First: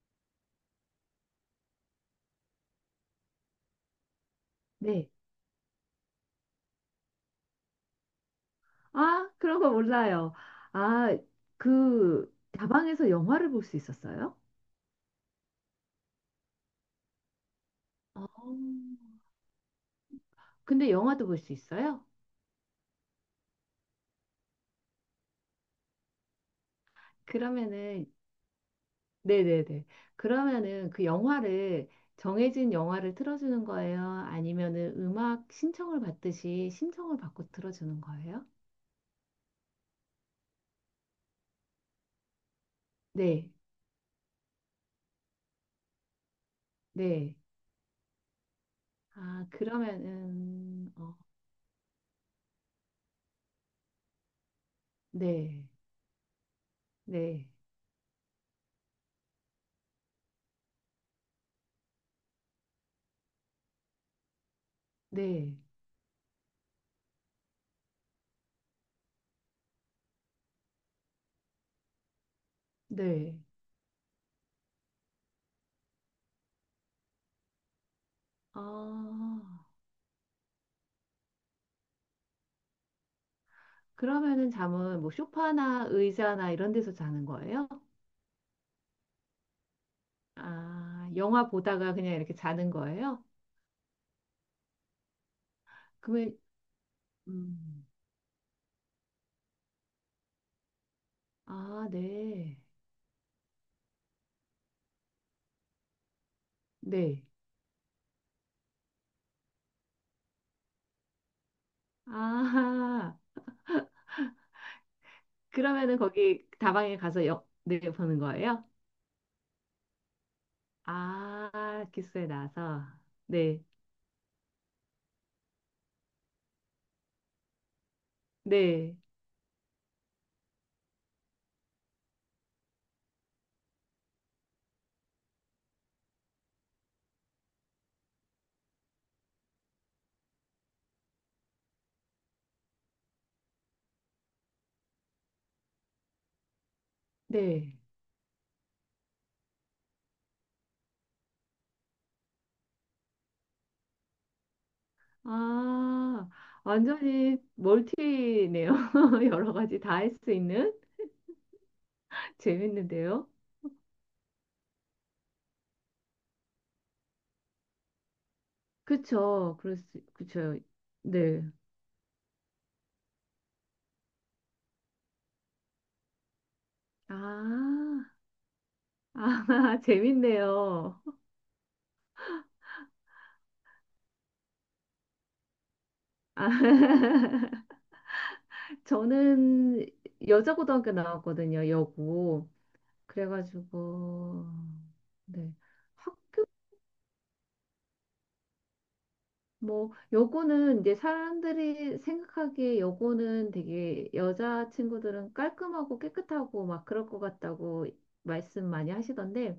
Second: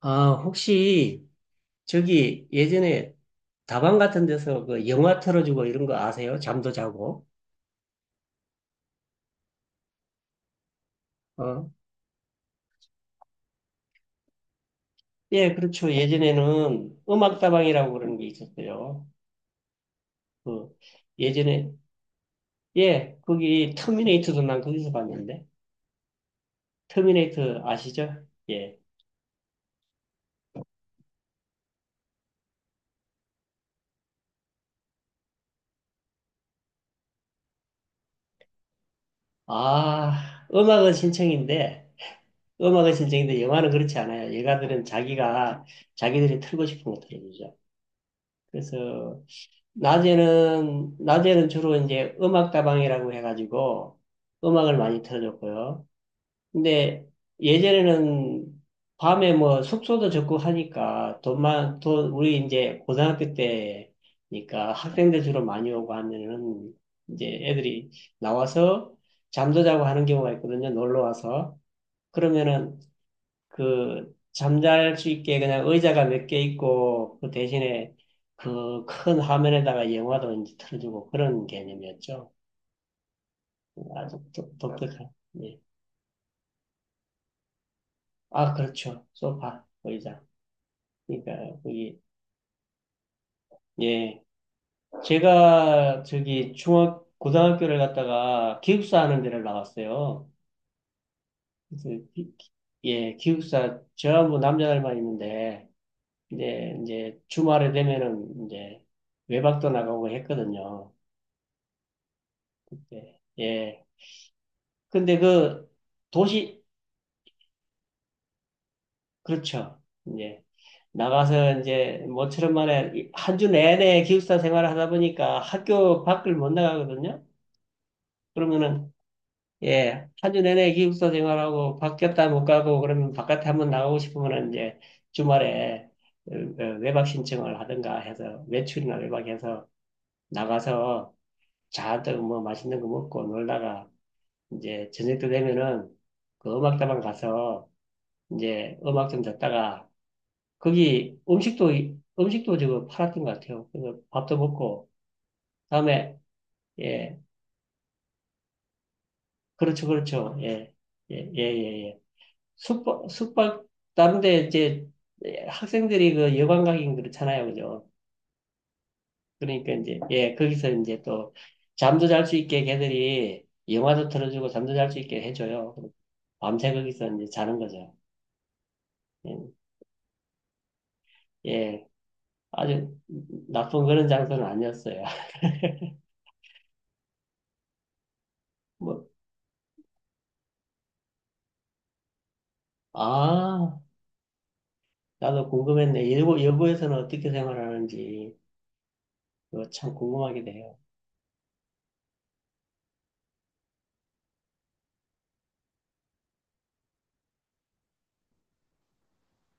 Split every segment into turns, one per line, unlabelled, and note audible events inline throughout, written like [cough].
아, 혹시 저기 예전에 다방 같은 데서 그
네.
영화 틀어주고 이런 거 아세요? 잠도 자고.
아, 그런 거 몰라요. 아,
어?
그 다방에서 영화를 볼 수 있었어요?
예, 그렇죠. 예전에는 음악다방이라고 그러는 게
어,
있었어요. 그
근데 영화도 볼 수
예전에
있어요?
예, 거기 터미네이터도 난 거기서 봤는데. 터미네이터
그러면은
아시죠? 예.
네네네. 그러면은 그 영화를 정해진 영화를 틀어주는 거예요? 아니면은 음악 신청을 받듯이 신청을 받고 틀어주는 거예요?
아, 음악은 신청인데
네,
영화는 그렇지 않아요. 영화들은 자기가 자기들이 틀고 싶은 거
네.
틀어주죠. 그래서
아, 그러면은
낮에는,
어,
낮에는 주로 이제 음악다방이라고 해가지고 음악을 많이
네,
틀어줬고요. 근데
네,
예전에는 밤에 뭐 숙소도 적고 하니까 우리 이제 고등학교 때니까 학생들 주로
네,
많이 오고 하면은 이제 애들이 나와서 잠도 자고 하는 경우가 있거든요. 놀러 와서. 그러면은
네.
그 잠잘 수 있게 그냥 의자가 몇 개 있고 그 대신에
아,
그 큰 화면에다가 영화도 이제 틀어주고 그런 개념이었죠. 아주
그러면은
아,
잠은
독특한.
뭐
예.
소파나 의자나 이런 데서 자는 거예요?
아, 그렇죠. 소파, 의자.
아,
그러니까
영화 보다가
거기
그냥 이렇게 자는 거예요?
예. 제가
그러면,
저기 중학 고등학교를
음,
갔다가 기숙사 하는 데를 나왔어요. 그래서
아,
기- 기-
네.
예, 기숙사 저하고 남자들만 있는데 이제
네.
주말에 되면은 이제 외박도 나가고 했거든요.
아,
예.
[laughs]
예. 근데 그
그러면은 거기
도시,
다방에 가서 영, 네, 보는 거예요?
그렇죠. 이제 나가서
아,
이제
기스에
모처럼
나서.
만에 한 주
네.
내내 기숙사 생활을 하다 보니까 학교 밖을 못 나가거든요. 그러면은
네.
예, 한 주 내내 기숙사 생활하고 밖에 없다 못 가고 그러면 바깥에 한번 나가고 싶으면은 이제 주말에 어, 외박 신청을 하든가 해서 외출이나 외박해서 나가서 잔뜩 뭐 맛있는 거 먹고 놀다가 이제 저녁 때 되면은 그 음악다방 가서
네.
이제 음악 좀 듣다가 거기 음식도 지금 팔았던 것 같아요. 그래서 밥도 먹고 다음에.
아,
예,
완전히 멀티네요. [laughs] 여러 가지
그렇죠,
다 할 수
그렇죠,
있는?
예, 예예예
[laughs]
숙박
재밌는데요?
숙박 다른데 이제 예, 학생들이 그 여관가긴 그렇잖아요, 그죠?
그쵸.
그러니까
그럴
이제
수,
예
그쵸.
거기서 이제 또
네.
잠도 잘 수 있게 걔들이 영화도 틀어주고 잠도 잘 수 있게 해줘요. 밤새 거기서
아,
이제 자는 거죠. 예,
아, [laughs] 재밌네요.
예, 아주 나쁜 그런 장소는 아니었어요. [laughs]
아, [laughs]
뭐
저는 여자고등학교 나왔거든요, 여고.
아.
그래가지고,
나도
네.
궁금했네. 일부,
학교,
여부에서는 어떻게 생활하는지, 그거 참
뭐,
궁금하게 돼요.
여고는 이제 사람들이 생각하기에 여고는 되게 여자 친구들은 깔끔하고 깨끗하고 막 그럴 것 같다고 말씀 많이 하시던데,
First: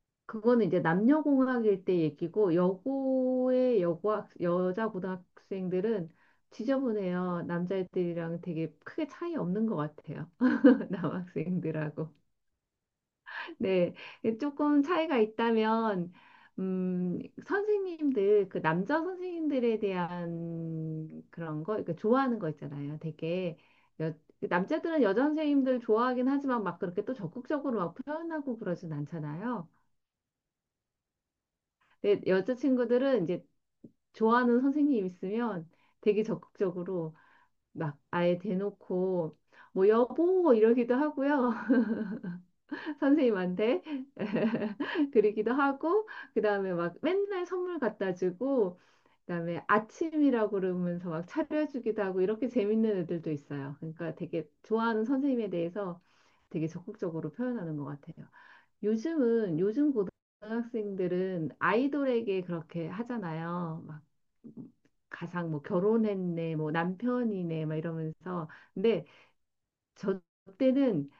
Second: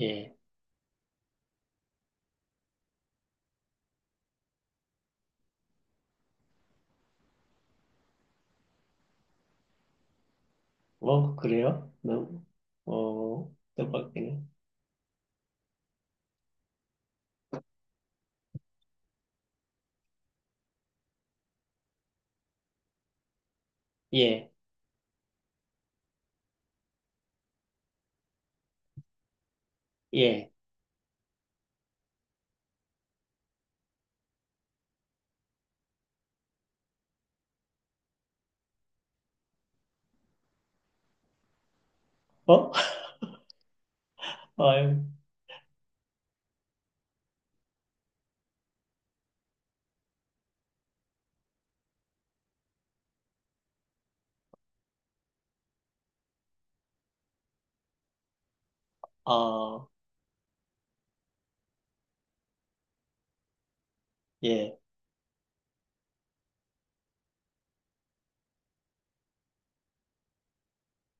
예.
그거는 이제 남녀공학일 때 얘기고 여고의 여고학 여자 고등학생들은 지저분해요. 남자애들이랑 되게 크게 차이 없는 것 같아요. [laughs]
뭐, 그래요?
남학생들하고.
너무,
네,
뜻밖이네.
조금 차이가 있다면 음, 선생님들 그 남자 선생님들에 대한 그런 거, 그러니까 좋아하는 거 있잖아요. 되게 여,
예,
남자들은 여자 선생님들 좋아하긴 하지만 막 그렇게 또 적극적으로 막 표현하고 그러진 않잖아요.
예.
근데 여자친구들은 이제 좋아하는 선생님 있으면 되게 적극적으로 막 아예 대놓고 뭐 여보 이러기도 하고요.
어?
[laughs]
[laughs]
선생님한테
아유,
[laughs] 그러기도 하고 그다음에 막 맨날 선물 갖다 주고 그다음에 아침이라고 그러면서 막 차려주기도 하고 이렇게 재밌는 애들도 있어요. 그러니까 되게 좋아하는 선생님에 대해서 되게 적극적으로 표현하는 것 같아요. 요즘은
아,
요즘 고등학생들은 아이돌에게 그렇게 하잖아요. 막
예.
가상 뭐 결혼했네, 뭐 남편이네, 막 이러면서. 근데 저 때는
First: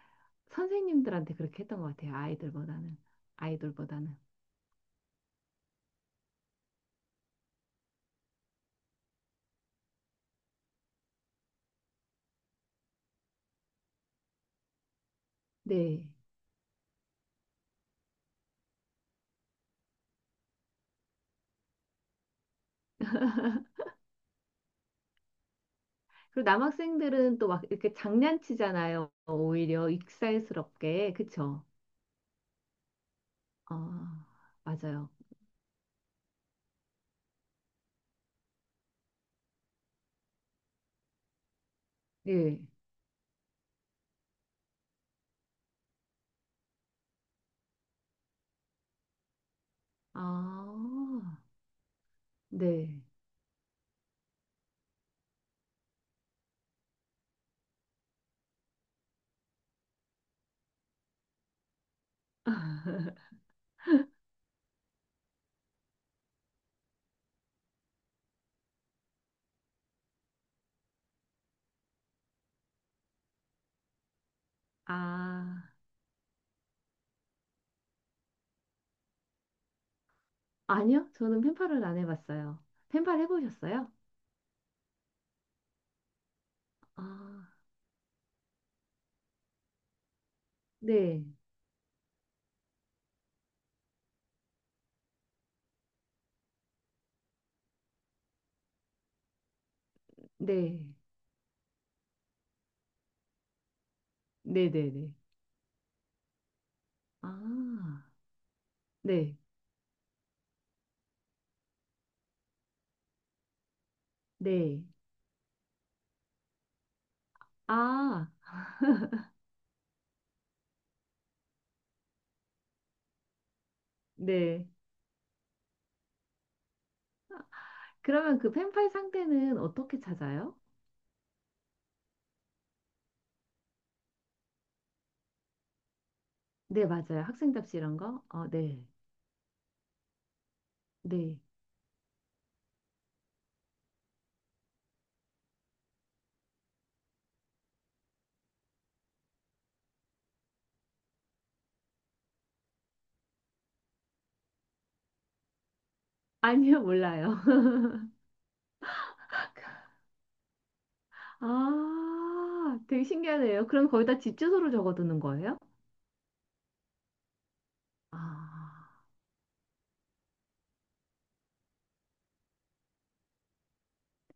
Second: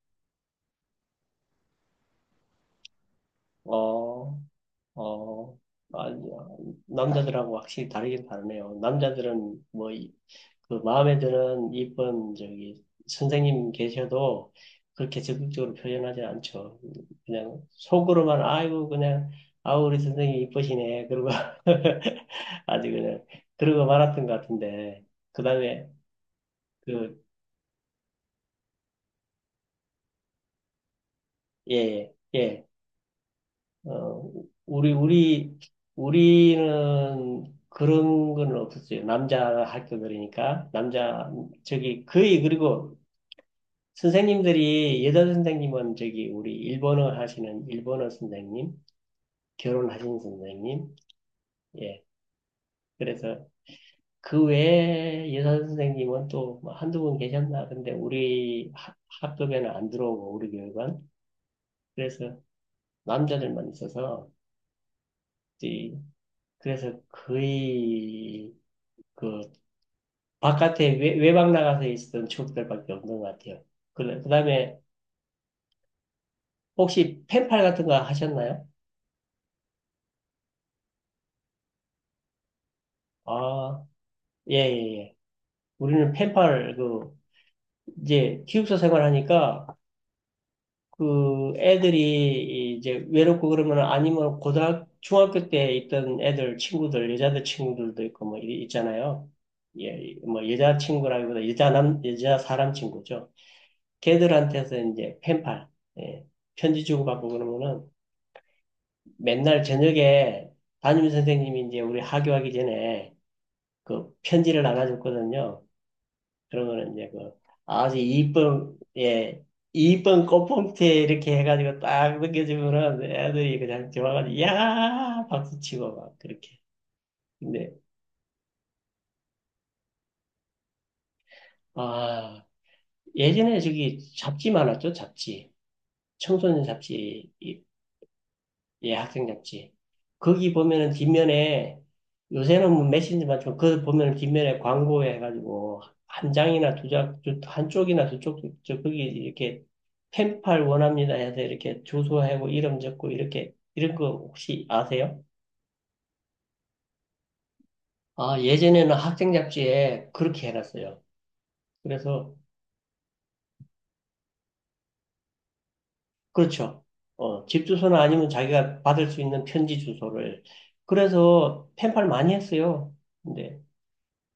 선생님들한테 그렇게 했던 것 같아요. 아이들보다는 아이돌보다는.
어, 어, 아니, 남자들하고 확실히 다르긴 다르네요. 남자들은 뭐, 그 마음에 드는 이쁜 저기 선생님 계셔도 그렇게 적극적으로
네.
표현하지 않죠. 그냥 속으로만 아이고 그냥 아우 우리 선생님 이쁘시네 그러고 [laughs] 아주 그냥 그러고 말았던 것 같은데 그다음에.
그리고 남학생들은 또 막 이렇게 장난치잖아요. 오히려 익살스럽게. 그쵸?
그예예어
아,
우리
맞아요.
우리 우리는 그런 건 없었어요. 남자 학교 들이니까 남자 저기 거의.
예.
그리고 선생님들이 여자 선생님은 저기 우리 일본어 하시는 일본어 선생님, 결혼하신
아,
선생님, 예.
네.
그래서 그 외에 여자 선생님은 또 뭐 한두 분 계셨나? 근데 우리 학급에는 안 들어오고 우리 교육은 그래서
[laughs]
남자들만 있어서 이- 그래서 거의 그 바깥에 외박 나가서 있었던 추억들밖에 없는 것 같아요. 그래, 그다음에
아.
혹시 펜팔 같은 거 하셨나요?
아니요, 저는 펜팔을 안 해봤어요. 펜팔
아,
해보셨어요?
예, 예, 예. 우리는 페팔
아,
그 이제 기숙사 생활하니까
네,
그 애들이 이제 외롭고 그러면 아니면 고등학 중학교 때 있던 애들 친구들 여자들 친구들도 있고 뭐 있잖아요. 예, 뭐 여자
네,
친구라기보다 여자 사람 친구죠.
네,
걔들한테서
네, 네.
이제 펜팔 예, 편지 주고받고 그러면은
아, 네,
맨날 저녁에 담임 선생님이 이제 우리 하교하기 전에 그 편지를
네.
나눠줬거든요. 그러면 이제 그 아주
아,
이쁜 예 이쁜 꽃봉투에 이렇게 해가지고 딱 넘겨주면은 애들이 그냥 좋아가지고
네.
야 박수치고 막 그렇게. 근데
그러면 그 펜팔 상태는 어떻게 찾아요?
아, 예전에 저기 잡지 많았죠, 잡지. 청소년
네, 맞아요.
잡지.
학생 답시 이런 거? 어, 네,
예, 학생 잡지. 거기 보면은
네.
뒷면에, 요새는 뭐 메신저만 좀, 그 보면은 뒷면에 광고에 해가지고 한 장이나 두 장, 한쪽이나 두 쪽, 저 거기 이렇게 펜팔 원합니다 해서 이렇게 주소하고 이름 적고 이렇게, 이런 거 혹시 아세요?
아니요, 몰라요.
아, 예전에는 학생
[laughs]
잡지에 그렇게 해놨어요. 그래서
아, 되게 신기하네요. 그럼 거기다 집 주소를 적어두는 거예요?
그렇죠. 어, 집 주소나
아,
아니면 자기가 받을 수 있는 편지 주소를. 그래서 펜팔 많이 했어요. 근데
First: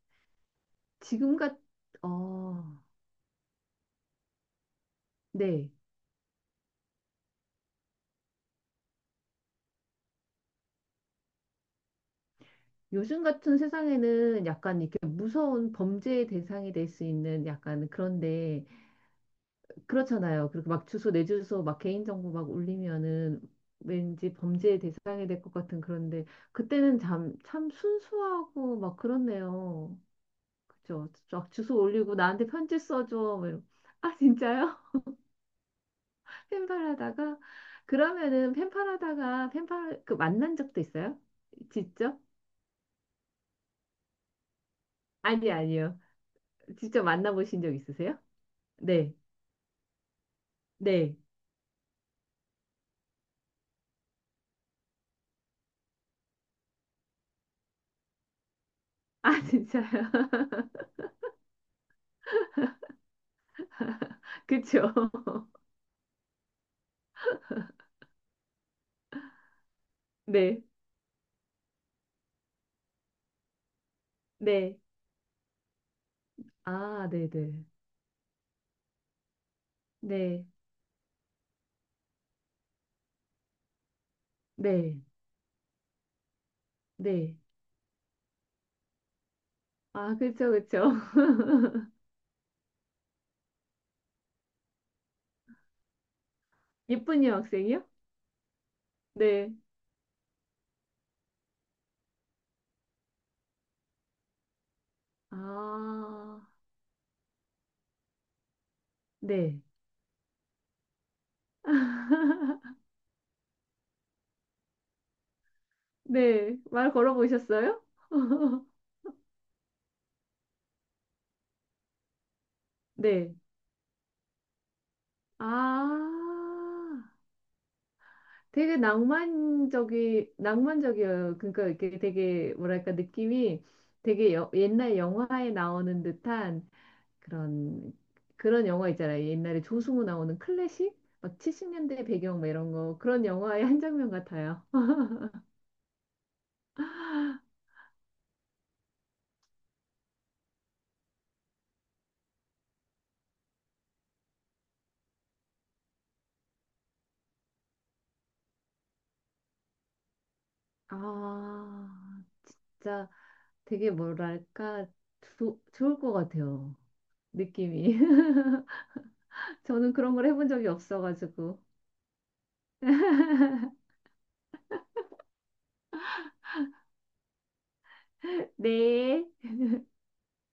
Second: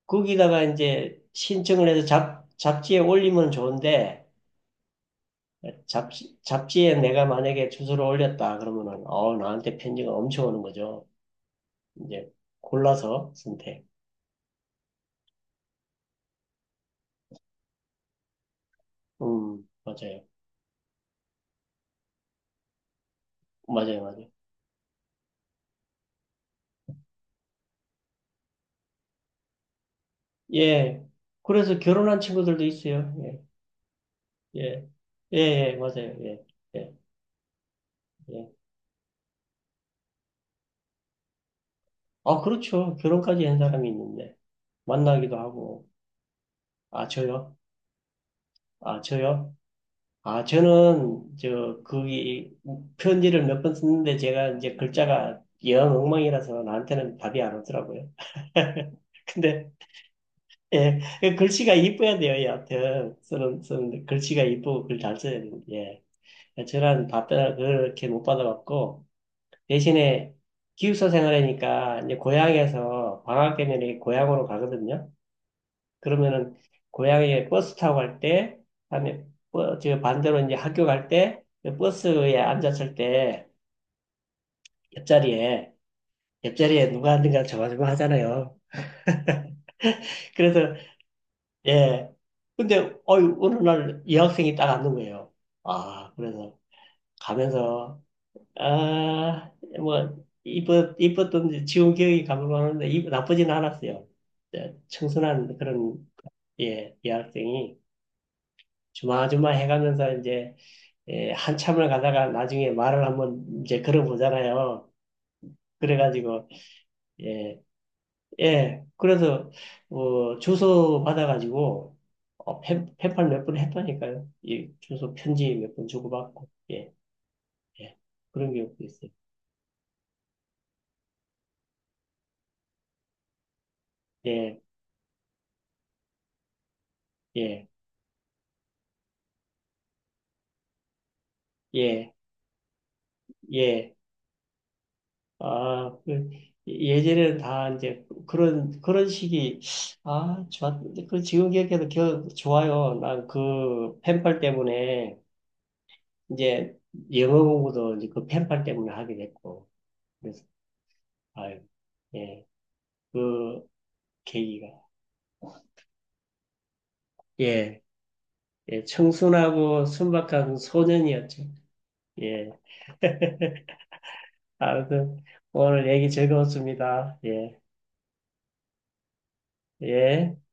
거기다가 이제
지금 같,
신청을 해서
어,
잡지에 올리면 좋은데,
네.
잡지에 내가 만약에 주소를 올렸다 그러면은, 나한테 편지가 엄청 오는 거죠. 이제
요즘
골라서
같은
선택.
세상에는 약간 이렇게 무서운 범죄의 대상이 될 수 있는 약간 그런데
맞아요.
그렇잖아요. 그리고 막 주소 내 주소 막 개인정보 막 올리면은
맞아요, 맞아요.
왠지 범죄의 대상이 될 것 같은 그런데 그때는 참, 참 순수하고 막 그렇네요.
예.
그죠? 쫙 주소
그래서
올리고
결혼한
나한테
친구들도
편지
있어요.
써줘.
예,
뭐 이러- 아
예,
진짜요?
예, 예, 맞아요. 예,
[laughs]
예,
팬팔하다가
예.
그러면은 팬팔하다가 팬팔 그 만난 적도 있어요? 직접?
아, 그렇죠. 결혼까지 한 사람이 있는데, 만나기도
아니
하고.
아니요. 직접
아, 저요?
만나보신 적 있으세요?
아,
네.
저요? 아,
네.
저는, 거기, 편지를 몇 번 썼는데 제가 이제 글자가 영 엉망이라서 나한테는 답이 안 오더라고요. [laughs]
아,
근데,
진짜요? [laughs]
예, 그 글씨가 이뻐야 돼요, 여하튼. 쓰는데, 글씨가 이쁘고
그쵸?
글 잘 써야
[laughs]
되는데, 예. 저는 답변을 그렇게 못 받아봤고, 대신에
네.
기숙사 생활이니까, 이제 고향에서 방학 되면 고향으로
네.
가거든요. 그러면은
아,
고향에
네네.
버스 타고 갈 때, 그다음에, 저 반대로
네.
이제 학교 갈 때, 그 버스에 앉았을 때
네.
옆자리에 옆자리에 누가
네.
앉는가 저가지고 하잖아요. [laughs]
아, 그쵸,
그래서
그쵸. [laughs]
예. 근데 어유 어느 날 여학생이 딱 앉는 거예요. 아 그래서
예쁜 여학생이요?
가면서 아
네.
뭐, 이뻤던 지운 기억이 가물가물한데 나쁘진 않았어요. 예, 청순한 그런
아,
예 여학생이 주마주마
네.
해가면서 이제, 예, 한참을 가다가 나중에 말을 한번 이제 걸어보잖아요. 그래가지고,
네. 말
예,
걸어보셨어요?
예. 그래서, 주소 받아가지고, 펜팔
네.
몇 번 했다니까요. 이 주소
아,
편지 몇 번 주고받고, 예, 예. 그런
되게
기억도 있어요.
낭만적이, 낭만적이에요. 그러니까 이렇게 되게, 뭐랄까, 느낌이 되게 여-
예,
옛날 영화에 나오는 듯한
예,
그런 그런 영화 있잖아요. 옛날에 조승우 나오는 클래식 막 70년대
예,
배경 막 이런 거 그런 영화의 한
예.
장면 같아요. [laughs]
아, 그, 예전에는 다 이제 그런, 그런 식이, 아, 좋았, 그 지금 기억해도 좋아요. 난 그 펜팔 때문에 이제 영어 공부도 이제 그 펜팔 때문에 하게 됐고, 그래서, 아유,
아,
예,
진짜
그
되게
계기가,
뭐랄까 조, 좋을 것 같아요.
예,
느낌이.
예,
[laughs]
청순하고
저는 그런 걸 해본
순박한
적이
소년이었죠.
없어가지고.
예. [laughs] 아무튼, 오늘 얘기 즐거웠습니다. 예,
네.
예.